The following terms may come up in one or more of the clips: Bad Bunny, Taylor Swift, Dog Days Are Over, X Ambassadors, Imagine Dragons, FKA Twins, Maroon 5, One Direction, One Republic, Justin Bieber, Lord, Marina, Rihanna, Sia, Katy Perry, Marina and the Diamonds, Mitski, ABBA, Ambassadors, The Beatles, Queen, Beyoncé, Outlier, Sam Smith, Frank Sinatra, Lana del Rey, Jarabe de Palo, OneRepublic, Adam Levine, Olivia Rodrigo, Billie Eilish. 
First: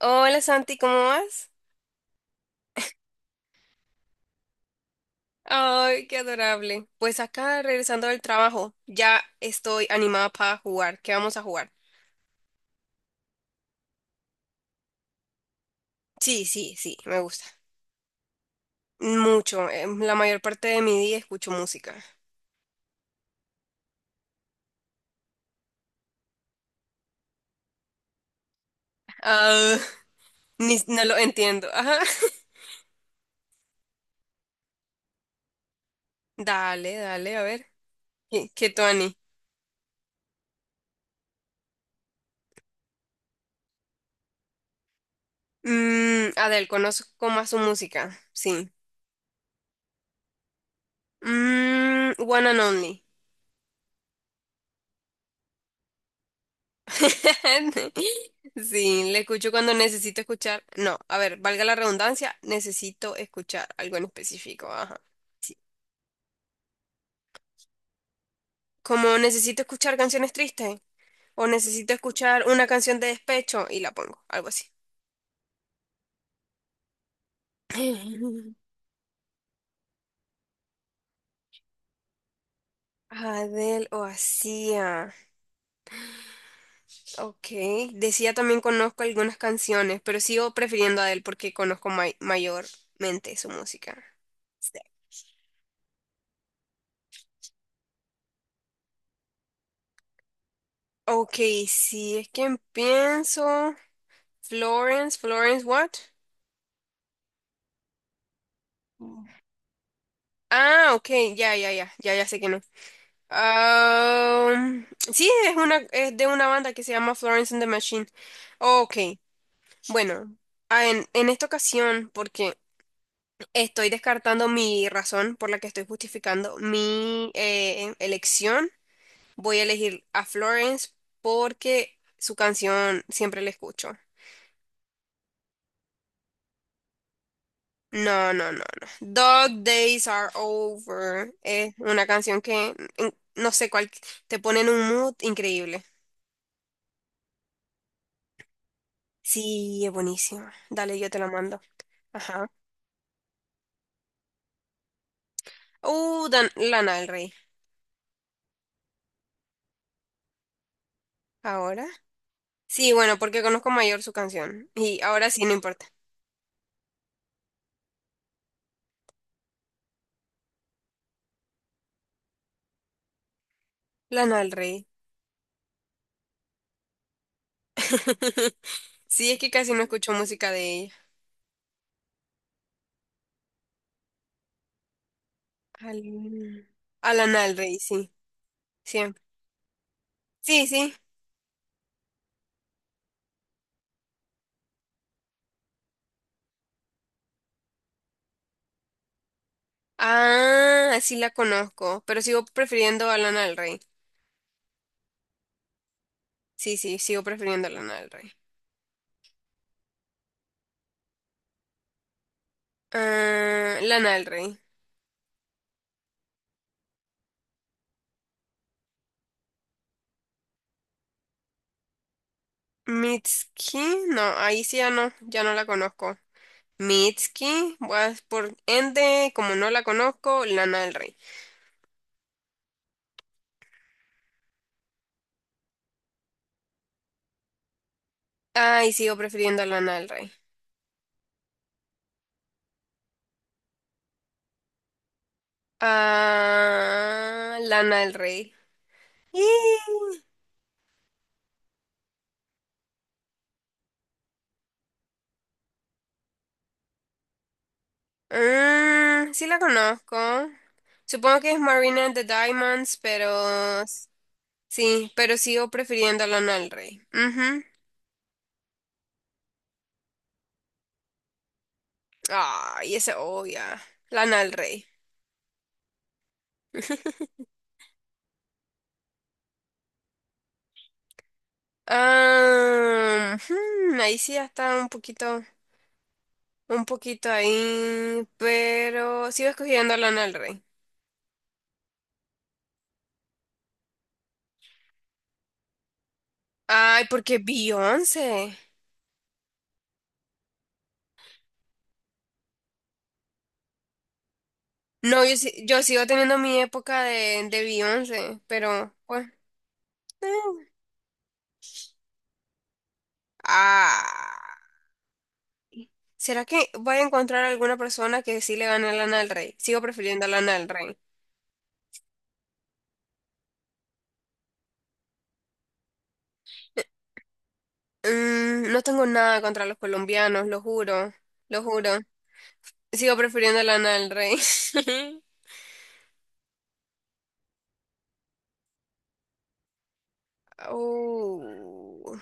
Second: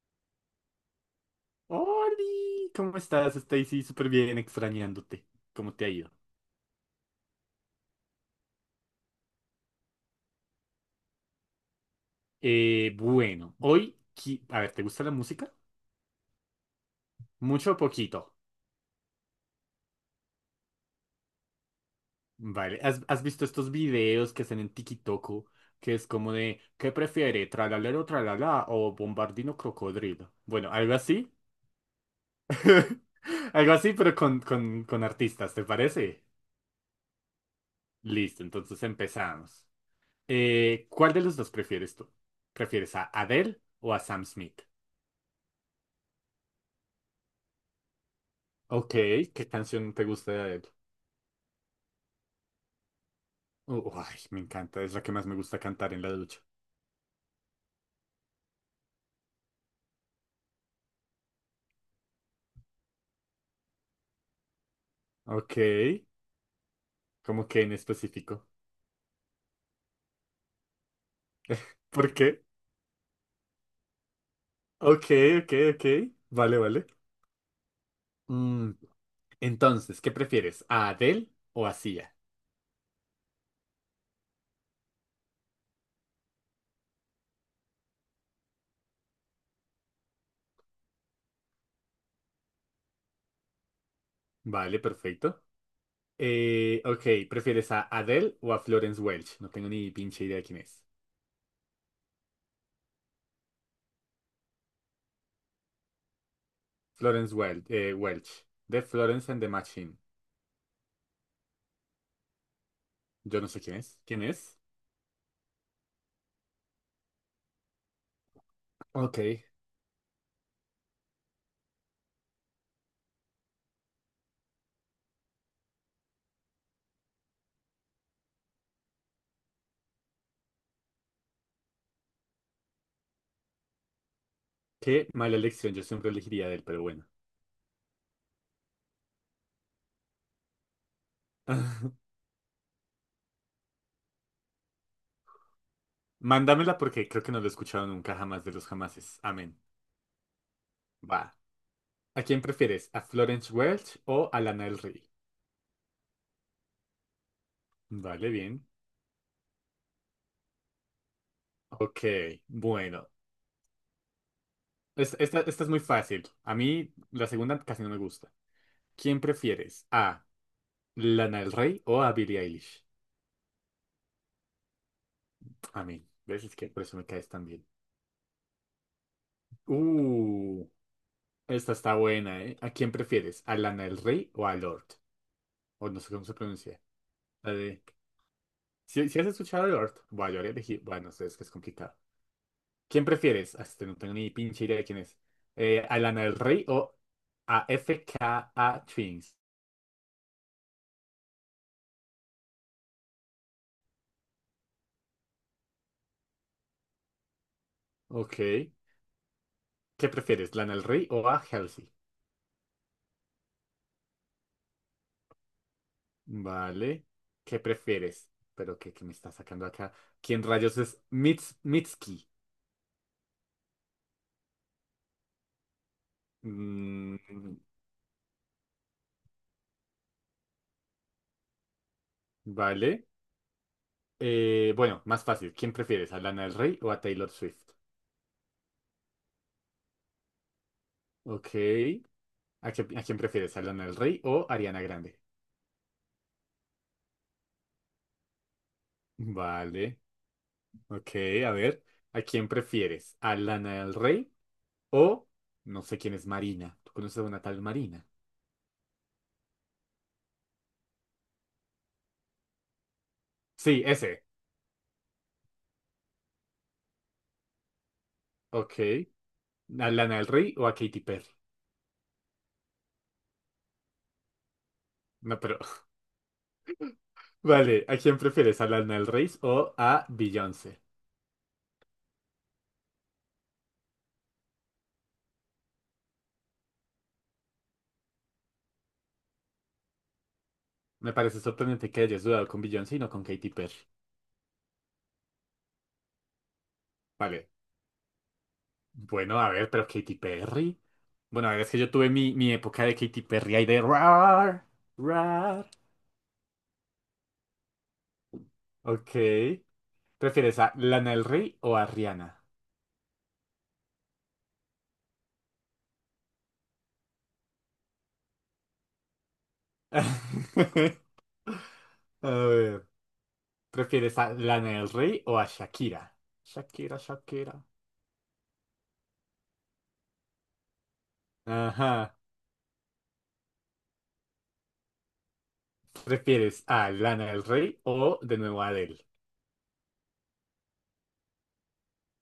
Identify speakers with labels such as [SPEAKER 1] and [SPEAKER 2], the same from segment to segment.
[SPEAKER 1] Hola Santi, ¿cómo vas?
[SPEAKER 2] Oli, ¿cómo estás, Stacy? Súper bien, extrañándote. ¿Cómo te ha
[SPEAKER 1] Ay,
[SPEAKER 2] ido?
[SPEAKER 1] qué adorable. Pues acá regresando del trabajo, ya estoy animada para jugar. ¿Qué vamos a jugar?
[SPEAKER 2] Bueno, hoy, a ver, ¿te gusta la música?
[SPEAKER 1] Sí, sí, sí, me gusta.
[SPEAKER 2] Mucho o poquito.
[SPEAKER 1] Mucho. La mayor parte de mi día escucho música.
[SPEAKER 2] Vale, ¿has visto estos videos que hacen en TikTok? Que es como de, ¿qué prefiere? ¿Tralalero, tralala o bombardino
[SPEAKER 1] Ah,
[SPEAKER 2] crocodrilo? Bueno, algo
[SPEAKER 1] no lo
[SPEAKER 2] así.
[SPEAKER 1] entiendo. Ajá.
[SPEAKER 2] Algo así, pero con artistas, ¿te parece?
[SPEAKER 1] Dale, dale, a ver.
[SPEAKER 2] Listo,
[SPEAKER 1] ¿Qué
[SPEAKER 2] entonces
[SPEAKER 1] Tuani?
[SPEAKER 2] empezamos. ¿Cuál de los dos prefieres tú? ¿Prefieres a Adele o a Sam Smith?
[SPEAKER 1] Mm, Adele, conozco más su música. Sí.
[SPEAKER 2] Ok, ¿qué canción te gusta de Adele?
[SPEAKER 1] Mm, One and Only.
[SPEAKER 2] Ay, me encanta, es la que más me gusta cantar en la ducha.
[SPEAKER 1] Sí, le escucho cuando necesito escuchar. No, a ver, valga la redundancia, necesito escuchar algo en específico. Ajá. Sí,
[SPEAKER 2] Ok, ¿cómo que en específico?
[SPEAKER 1] como necesito escuchar canciones tristes o necesito
[SPEAKER 2] ¿Por qué?
[SPEAKER 1] escuchar una canción de despecho y la pongo, algo así.
[SPEAKER 2] Ok, ok, ok. Vale, vale. Mm, entonces, ¿qué prefieres? ¿A Adele o a Sia?
[SPEAKER 1] ¿Adele o Sia? Ok. De Sia también conozco algunas canciones, pero sigo prefiriendo a Adele porque conozco mayormente su música.
[SPEAKER 2] Vale,
[SPEAKER 1] Sí.
[SPEAKER 2] perfecto. Ok, ¿prefieres a Adele o a Florence Welch? No tengo ni pinche idea de quién es.
[SPEAKER 1] Ok, si es que pienso. Florence, Florence, what?
[SPEAKER 2] Florence Welch, Welch, de Florence and the Machine.
[SPEAKER 1] Ah, ok, ya, ya, ya, ya, ya sé que no.
[SPEAKER 2] Yo no sé quién es. ¿Quién es?
[SPEAKER 1] Am, sí, es una, es de una banda que se llama Florence and the Machine. Ok,
[SPEAKER 2] Ok,
[SPEAKER 1] bueno, ah, en esta ocasión, porque estoy descartando mi razón por la que estoy justificando mi elección, voy a elegir a Florence porque su canción siempre la escucho.
[SPEAKER 2] qué mala elección, yo siempre elegiría a Adele, pero bueno.
[SPEAKER 1] No, no, no, no. Dog Days Are Over es una canción que, no sé cuál, te pone en un mood increíble.
[SPEAKER 2] Mándamela porque creo que no lo he escuchado nunca jamás de los jamases. Amén.
[SPEAKER 1] Sí, es buenísima. Dale, yo te la
[SPEAKER 2] Va.
[SPEAKER 1] mando.
[SPEAKER 2] ¿A quién
[SPEAKER 1] Ajá.
[SPEAKER 2] prefieres? ¿A Florence Welch o a Lana del Rey?
[SPEAKER 1] Lana del Rey.
[SPEAKER 2] Vale, bien.
[SPEAKER 1] ¿Ahora?
[SPEAKER 2] Ok,
[SPEAKER 1] Sí,
[SPEAKER 2] bueno.
[SPEAKER 1] bueno, porque conozco mayor su canción. Y ahora
[SPEAKER 2] Esta,
[SPEAKER 1] sí, no
[SPEAKER 2] esta es muy
[SPEAKER 1] importa.
[SPEAKER 2] fácil. A mí la segunda casi no me gusta. ¿Quién prefieres? ¿A Lana del Rey o a Billie Eilish?
[SPEAKER 1] Lana del Rey.
[SPEAKER 2] Amén. ¿Ves? Es que por eso me caes tan bien.
[SPEAKER 1] Sí, es que casi no escucho música
[SPEAKER 2] Uh,
[SPEAKER 1] de ella.
[SPEAKER 2] esta está buena, ¿eh? ¿A quién prefieres? ¿A Lana del Rey o a Lord? O no
[SPEAKER 1] Al...
[SPEAKER 2] sé cómo se pronuncia.
[SPEAKER 1] A Lana
[SPEAKER 2] La
[SPEAKER 1] del Rey,
[SPEAKER 2] de...
[SPEAKER 1] sí.
[SPEAKER 2] Si, si
[SPEAKER 1] Siempre.
[SPEAKER 2] has escuchado a Lord, bueno, yo habría
[SPEAKER 1] Sí,
[SPEAKER 2] elegido...
[SPEAKER 1] sí.
[SPEAKER 2] Bueno, no sé, es que es complicado. ¿Quién prefieres? No tengo ni pinche idea de quién es. ¿A Lana del Rey o a F K A Twins?
[SPEAKER 1] Ah, sí la conozco, pero sigo prefiriendo a Lana del Rey. Sí, sí, sigo prefiriendo Lana del Rey.
[SPEAKER 2] Ok. ¿Qué prefieres? ¿Lana del Rey o a Halsey?
[SPEAKER 1] Ah, Lana del Rey.
[SPEAKER 2] Vale. ¿Qué prefieres? Pero ¿qué me está sacando acá? ¿Quién rayos es Mitski?
[SPEAKER 1] Mitski, no, ahí sí ya no, ya no la conozco.
[SPEAKER 2] Mm,
[SPEAKER 1] Mitski, pues por ende, como no la conozco, Lana del Rey.
[SPEAKER 2] vale. Bueno, más fácil. ¿Quién prefieres? ¿A Lana del Rey o a Taylor Swift?
[SPEAKER 1] Ay, sigo prefiriendo a Lana del Rey.
[SPEAKER 2] Ok. ¿A quién prefieres? ¿A Lana del Rey o Ariana Grande?
[SPEAKER 1] Ah, Lana del Rey.
[SPEAKER 2] Vale.
[SPEAKER 1] Ih,
[SPEAKER 2] Ok, a ver, ¿a quién prefieres? ¿A Lana del Rey o no sé quién es Marina? ¿Tú conoces a una tal Marina?
[SPEAKER 1] mm, sí la conozco. Supongo que es Marina and the Diamonds, pero
[SPEAKER 2] Sí, ese.
[SPEAKER 1] sí, pero sigo prefiriendo a Lana del Rey. Ujú.
[SPEAKER 2] Ok. ¿A Lana del Rey o a Katy Perry?
[SPEAKER 1] Ay, esa obvia. Lana del Rey.
[SPEAKER 2] No, pero... Vale, ¿a quién prefieres? ¿A Lana del Rey o a Beyoncé?
[SPEAKER 1] Ah, hmm, ahí sí ya está un poquito ahí, pero sigo escogiendo a Lana del Rey.
[SPEAKER 2] Me parece sorprendente que hayas dudado con Beyoncé y no con Katy Perry.
[SPEAKER 1] Ay, porque
[SPEAKER 2] Vale.
[SPEAKER 1] Beyoncé.
[SPEAKER 2] Bueno, a ver, pero Katy Perry. Bueno, a ver, es que yo tuve mi época de Katy Perry ahí de
[SPEAKER 1] No, yo,
[SPEAKER 2] rar.
[SPEAKER 1] yo sigo teniendo mi época de Beyoncé, pero
[SPEAKER 2] Ok.
[SPEAKER 1] pues. eh.
[SPEAKER 2] ¿Prefieres a Lana del Rey o a Rihanna?
[SPEAKER 1] Ay. ¿Será que voy a encontrar alguna persona que sí le gane a Lana del Rey? Sigo prefiriendo a Lana del Rey.
[SPEAKER 2] A ver, ¿prefieres a Lana del Rey o a Shakira? Shakira, Shakira.
[SPEAKER 1] Mm, no tengo nada contra los colombianos, lo juro, lo juro.
[SPEAKER 2] Ajá.
[SPEAKER 1] Sigo prefiriendo Lana del Rey.
[SPEAKER 2] ¿Prefieres a Lana del Rey o de nuevo a Adele?
[SPEAKER 1] Oh,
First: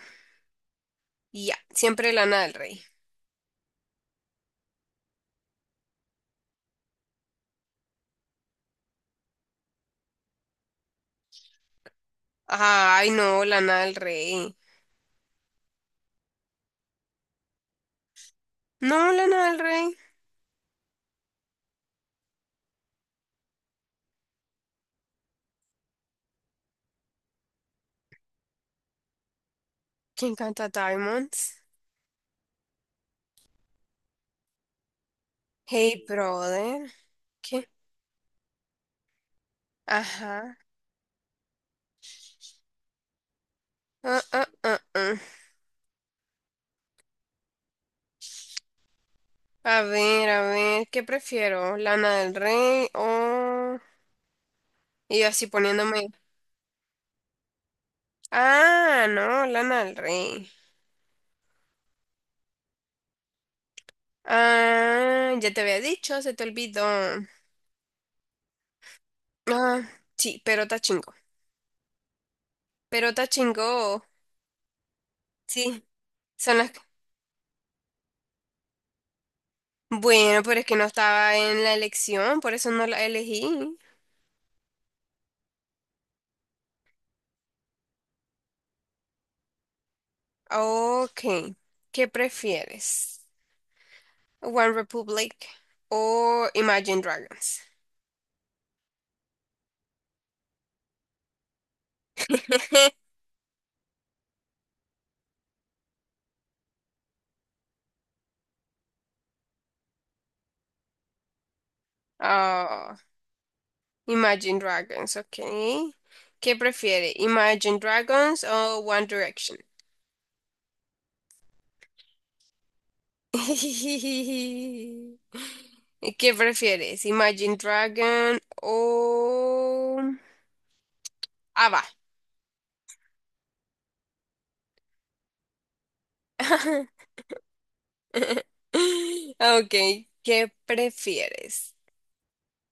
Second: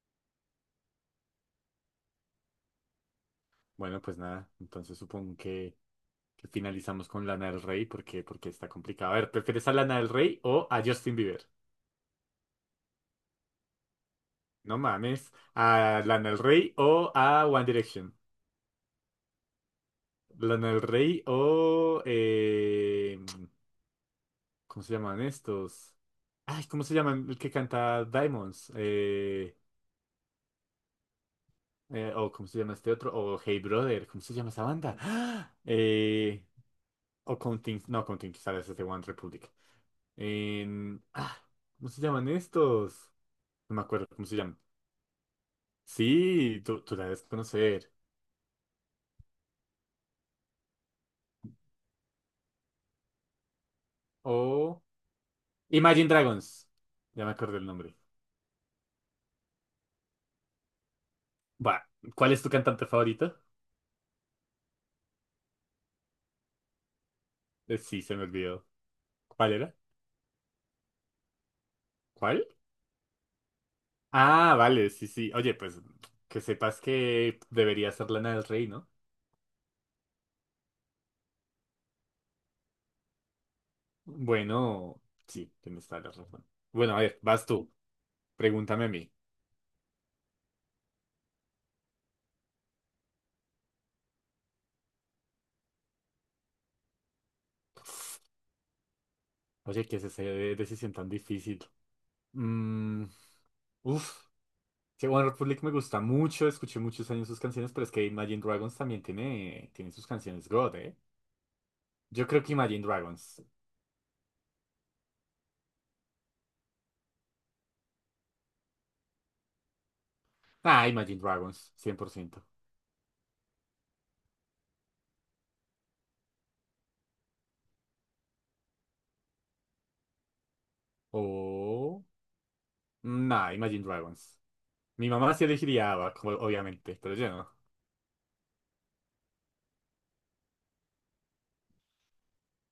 [SPEAKER 1] ya, siempre Lana del Rey.
[SPEAKER 2] Bueno, pues nada, entonces supongo que finalizamos con Lana del Rey porque, porque está complicado. A ver, ¿prefieres a Lana del Rey o a Justin Bieber?
[SPEAKER 1] Ay, no, Lana del Rey.
[SPEAKER 2] No mames. ¿A Lana del Rey o a One Direction?
[SPEAKER 1] No, Lana del Rey.
[SPEAKER 2] ¿Lana del Rey o... ¿Cómo se llaman estos? Ay, ¿cómo se llaman el que canta Diamonds?
[SPEAKER 1] ¿Quién canta Diamonds?
[SPEAKER 2] O ¿cómo se llama este otro? O Hey Brother, ¿cómo se llama esa banda? ¡Ah!
[SPEAKER 1] Hey, brother.
[SPEAKER 2] O
[SPEAKER 1] ¿Qué?
[SPEAKER 2] Counting, no, Counting Stars es de One Republic.
[SPEAKER 1] Ajá.
[SPEAKER 2] En- ah, ¿Cómo se llaman estos? No me acuerdo
[SPEAKER 1] Ah,
[SPEAKER 2] cómo se
[SPEAKER 1] ah,
[SPEAKER 2] llaman.
[SPEAKER 1] ah, ah.
[SPEAKER 2] Sí, tú la debes conocer.
[SPEAKER 1] A ver, ¿qué prefiero? ¿Lana del Rey o...?
[SPEAKER 2] O
[SPEAKER 1] Y yo así
[SPEAKER 2] Imagine
[SPEAKER 1] poniéndome...
[SPEAKER 2] Dragons. Ya me acuerdo el nombre.
[SPEAKER 1] Ah, no, Lana del Rey.
[SPEAKER 2] Va, ¿cuál es tu cantante favorito?
[SPEAKER 1] Ah, ya te había dicho, se te olvidó.
[SPEAKER 2] Sí, se me olvidó. ¿Cuál era?
[SPEAKER 1] Ah, sí, pero está chingón.
[SPEAKER 2] ¿Cuál?
[SPEAKER 1] Pero Tachingo,
[SPEAKER 2] Ah, vale, sí, sí. Oye, pues
[SPEAKER 1] sí,
[SPEAKER 2] que
[SPEAKER 1] son las...
[SPEAKER 2] sepas que debería ser Lana del Rey, ¿no?
[SPEAKER 1] Bueno, pero es que no estaba en la elección, por eso no la elegí.
[SPEAKER 2] Bueno, sí, tienes toda la razón. Bueno, a ver, vas tú. Pregúntame a mí.
[SPEAKER 1] Ok, ¿qué prefieres? ¿One Republic o Imagine Dragons?
[SPEAKER 2] Oye, ¿qué es esa decisión tan difícil? Mm, uf, que One Republic me gusta mucho, escuché muchos años sus canciones, pero es que Imagine Dragons también tiene sus canciones God, ¿eh? Yo creo que Imagine
[SPEAKER 1] Ah,
[SPEAKER 2] Dragons.
[SPEAKER 1] Imagine Dragons, ok. ¿Qué prefiere? ¿Imagine Dragons o One Direction?
[SPEAKER 2] Ah, Imagine Dragons, 100%.
[SPEAKER 1] ¿Y ¿qué prefieres? ¿Imagine Dragon o Ava?
[SPEAKER 2] O... Nah, Imagine Dragons. Mi mamá sí elegiría ABBA, como- obviamente, pero yo no.
[SPEAKER 1] Ok, ¿qué prefieres?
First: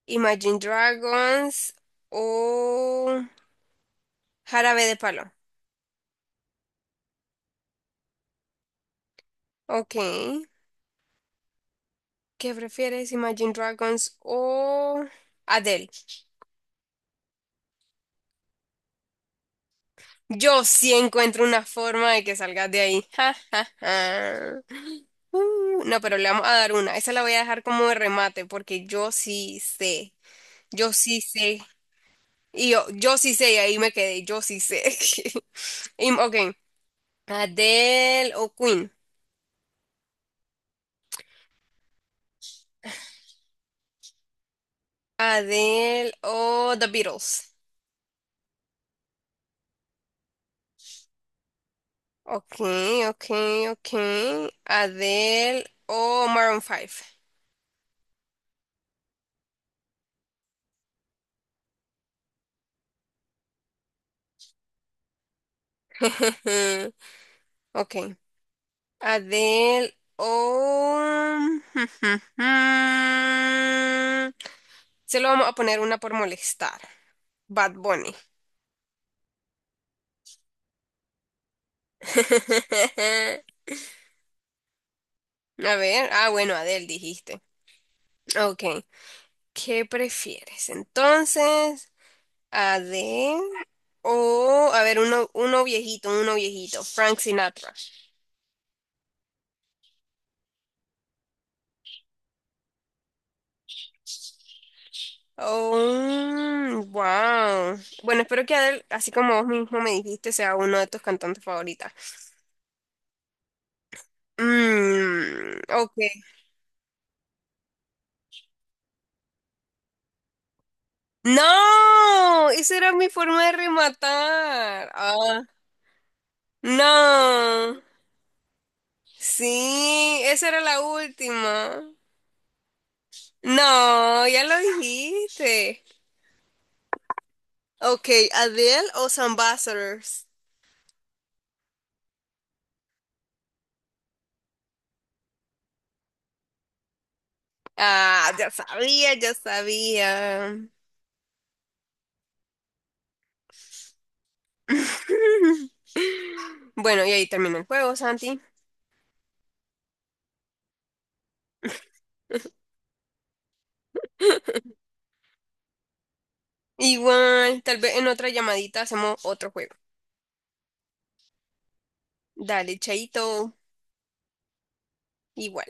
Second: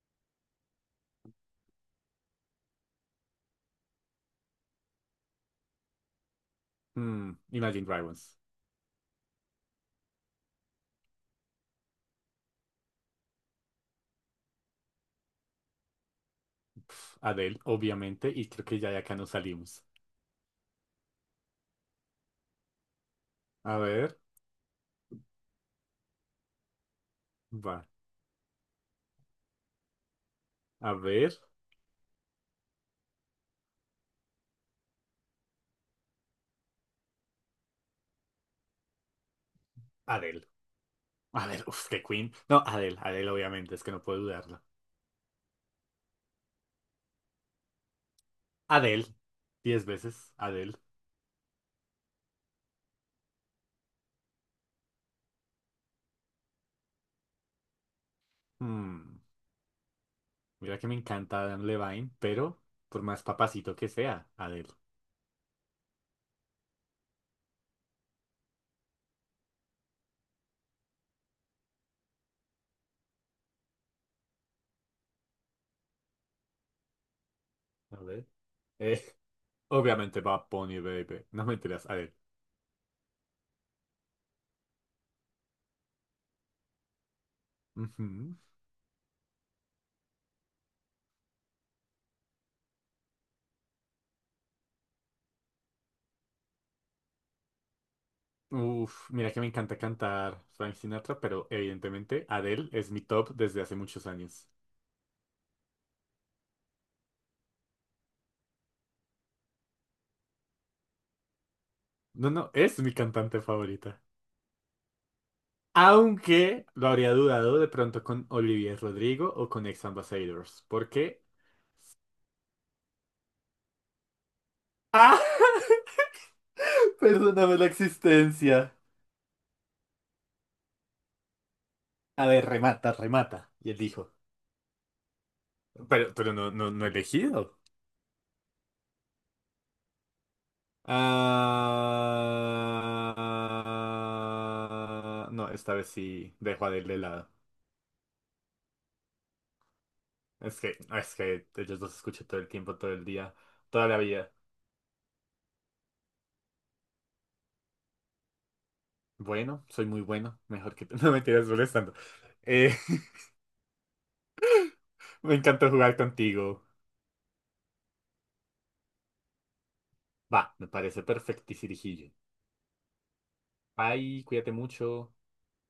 [SPEAKER 1] ¿Imagine Dragons o Jarabe de Palo?
[SPEAKER 2] Imagine Dragons.
[SPEAKER 1] Ok, ¿qué prefieres? ¿Imagine Dragons o Adele?
[SPEAKER 2] Adele, obviamente, y creo que ya de acá nos salimos.
[SPEAKER 1] Yo sí encuentro una forma de que salgas de ahí. Ja, ja,
[SPEAKER 2] A ver,
[SPEAKER 1] ja. No, pero le vamos a dar una. Esa la voy a dejar como
[SPEAKER 2] va.
[SPEAKER 1] de remate porque yo sí sé. Yo
[SPEAKER 2] A
[SPEAKER 1] sí
[SPEAKER 2] ver,
[SPEAKER 1] sé. Y yo sí sé, y ahí me quedé. Yo sí sé. Ok, ¿Adele o Queen?
[SPEAKER 2] Adele. A ver, uf, que Queen. No, Adele, Adele, obviamente, es que no puedo dudarlo.
[SPEAKER 1] ¿Adele o The Beatles?
[SPEAKER 2] Adele, 10 veces, Adele.
[SPEAKER 1] Ok, ok, ok. ¿Adele o Maroon Five?
[SPEAKER 2] Mm, mira que me encanta Adam Levine, pero por más papacito que sea, Adele.
[SPEAKER 1] Ok. Adele o... Se lo vamos a poner una por molestar. Bad
[SPEAKER 2] A
[SPEAKER 1] Bunny.
[SPEAKER 2] ver. Eh, obviamente va Bunny, baby. No me enteras, Adele.
[SPEAKER 1] A ver. Ah, bueno, Adele dijiste.
[SPEAKER 2] Ujú.
[SPEAKER 1] Ok. ¿Qué prefieres? Entonces... A de... O, a ver, uno, uno viejito, Frank Sinatra.
[SPEAKER 2] Uf, mira que me encanta cantar Frank Sinatra, pero evidentemente Adele es mi top desde hace muchos años.
[SPEAKER 1] Oh, wow. Bueno, espero que Adele, así como vos mismo me dijiste, sea uno de tus cantantes favoritas.
[SPEAKER 2] No, no, es mi cantante favorita.
[SPEAKER 1] Mm, ok.
[SPEAKER 2] Aunque lo habría dudado de pronto con Olivier Rodrigo o con Ex Ambassadors. Porque.
[SPEAKER 1] ¡No! Esa era mi forma de rematar.
[SPEAKER 2] ¡Ah!
[SPEAKER 1] Ah,
[SPEAKER 2] Perdóname la
[SPEAKER 1] no.
[SPEAKER 2] existencia.
[SPEAKER 1] Sí, esa era la última.
[SPEAKER 2] A ver, remata, remata. Y él dijo.
[SPEAKER 1] No, ya lo dijiste.
[SPEAKER 2] Pero, no he elegido.
[SPEAKER 1] Ok, ¿Adele o Ambassadors?
[SPEAKER 2] Ah, no, esta vez sí dejo a Adele de lado.
[SPEAKER 1] Ah, ya sabía, ya sabía.
[SPEAKER 2] Es que ellos los escucho todo el tiempo, todo el día, toda la vida.
[SPEAKER 1] Bueno, y ahí termina el juego, Santi.
[SPEAKER 2] Bueno, soy muy bueno. Mejor que... No me tiras molestando. Eh, Me encantó jugar contigo.
[SPEAKER 1] Igual, tal vez en otra llamadita hacemos otro juego.
[SPEAKER 2] Va, me parece perfectirijillo.
[SPEAKER 1] Dale, chaito,
[SPEAKER 2] Bye, cuídate mucho.
[SPEAKER 1] igual.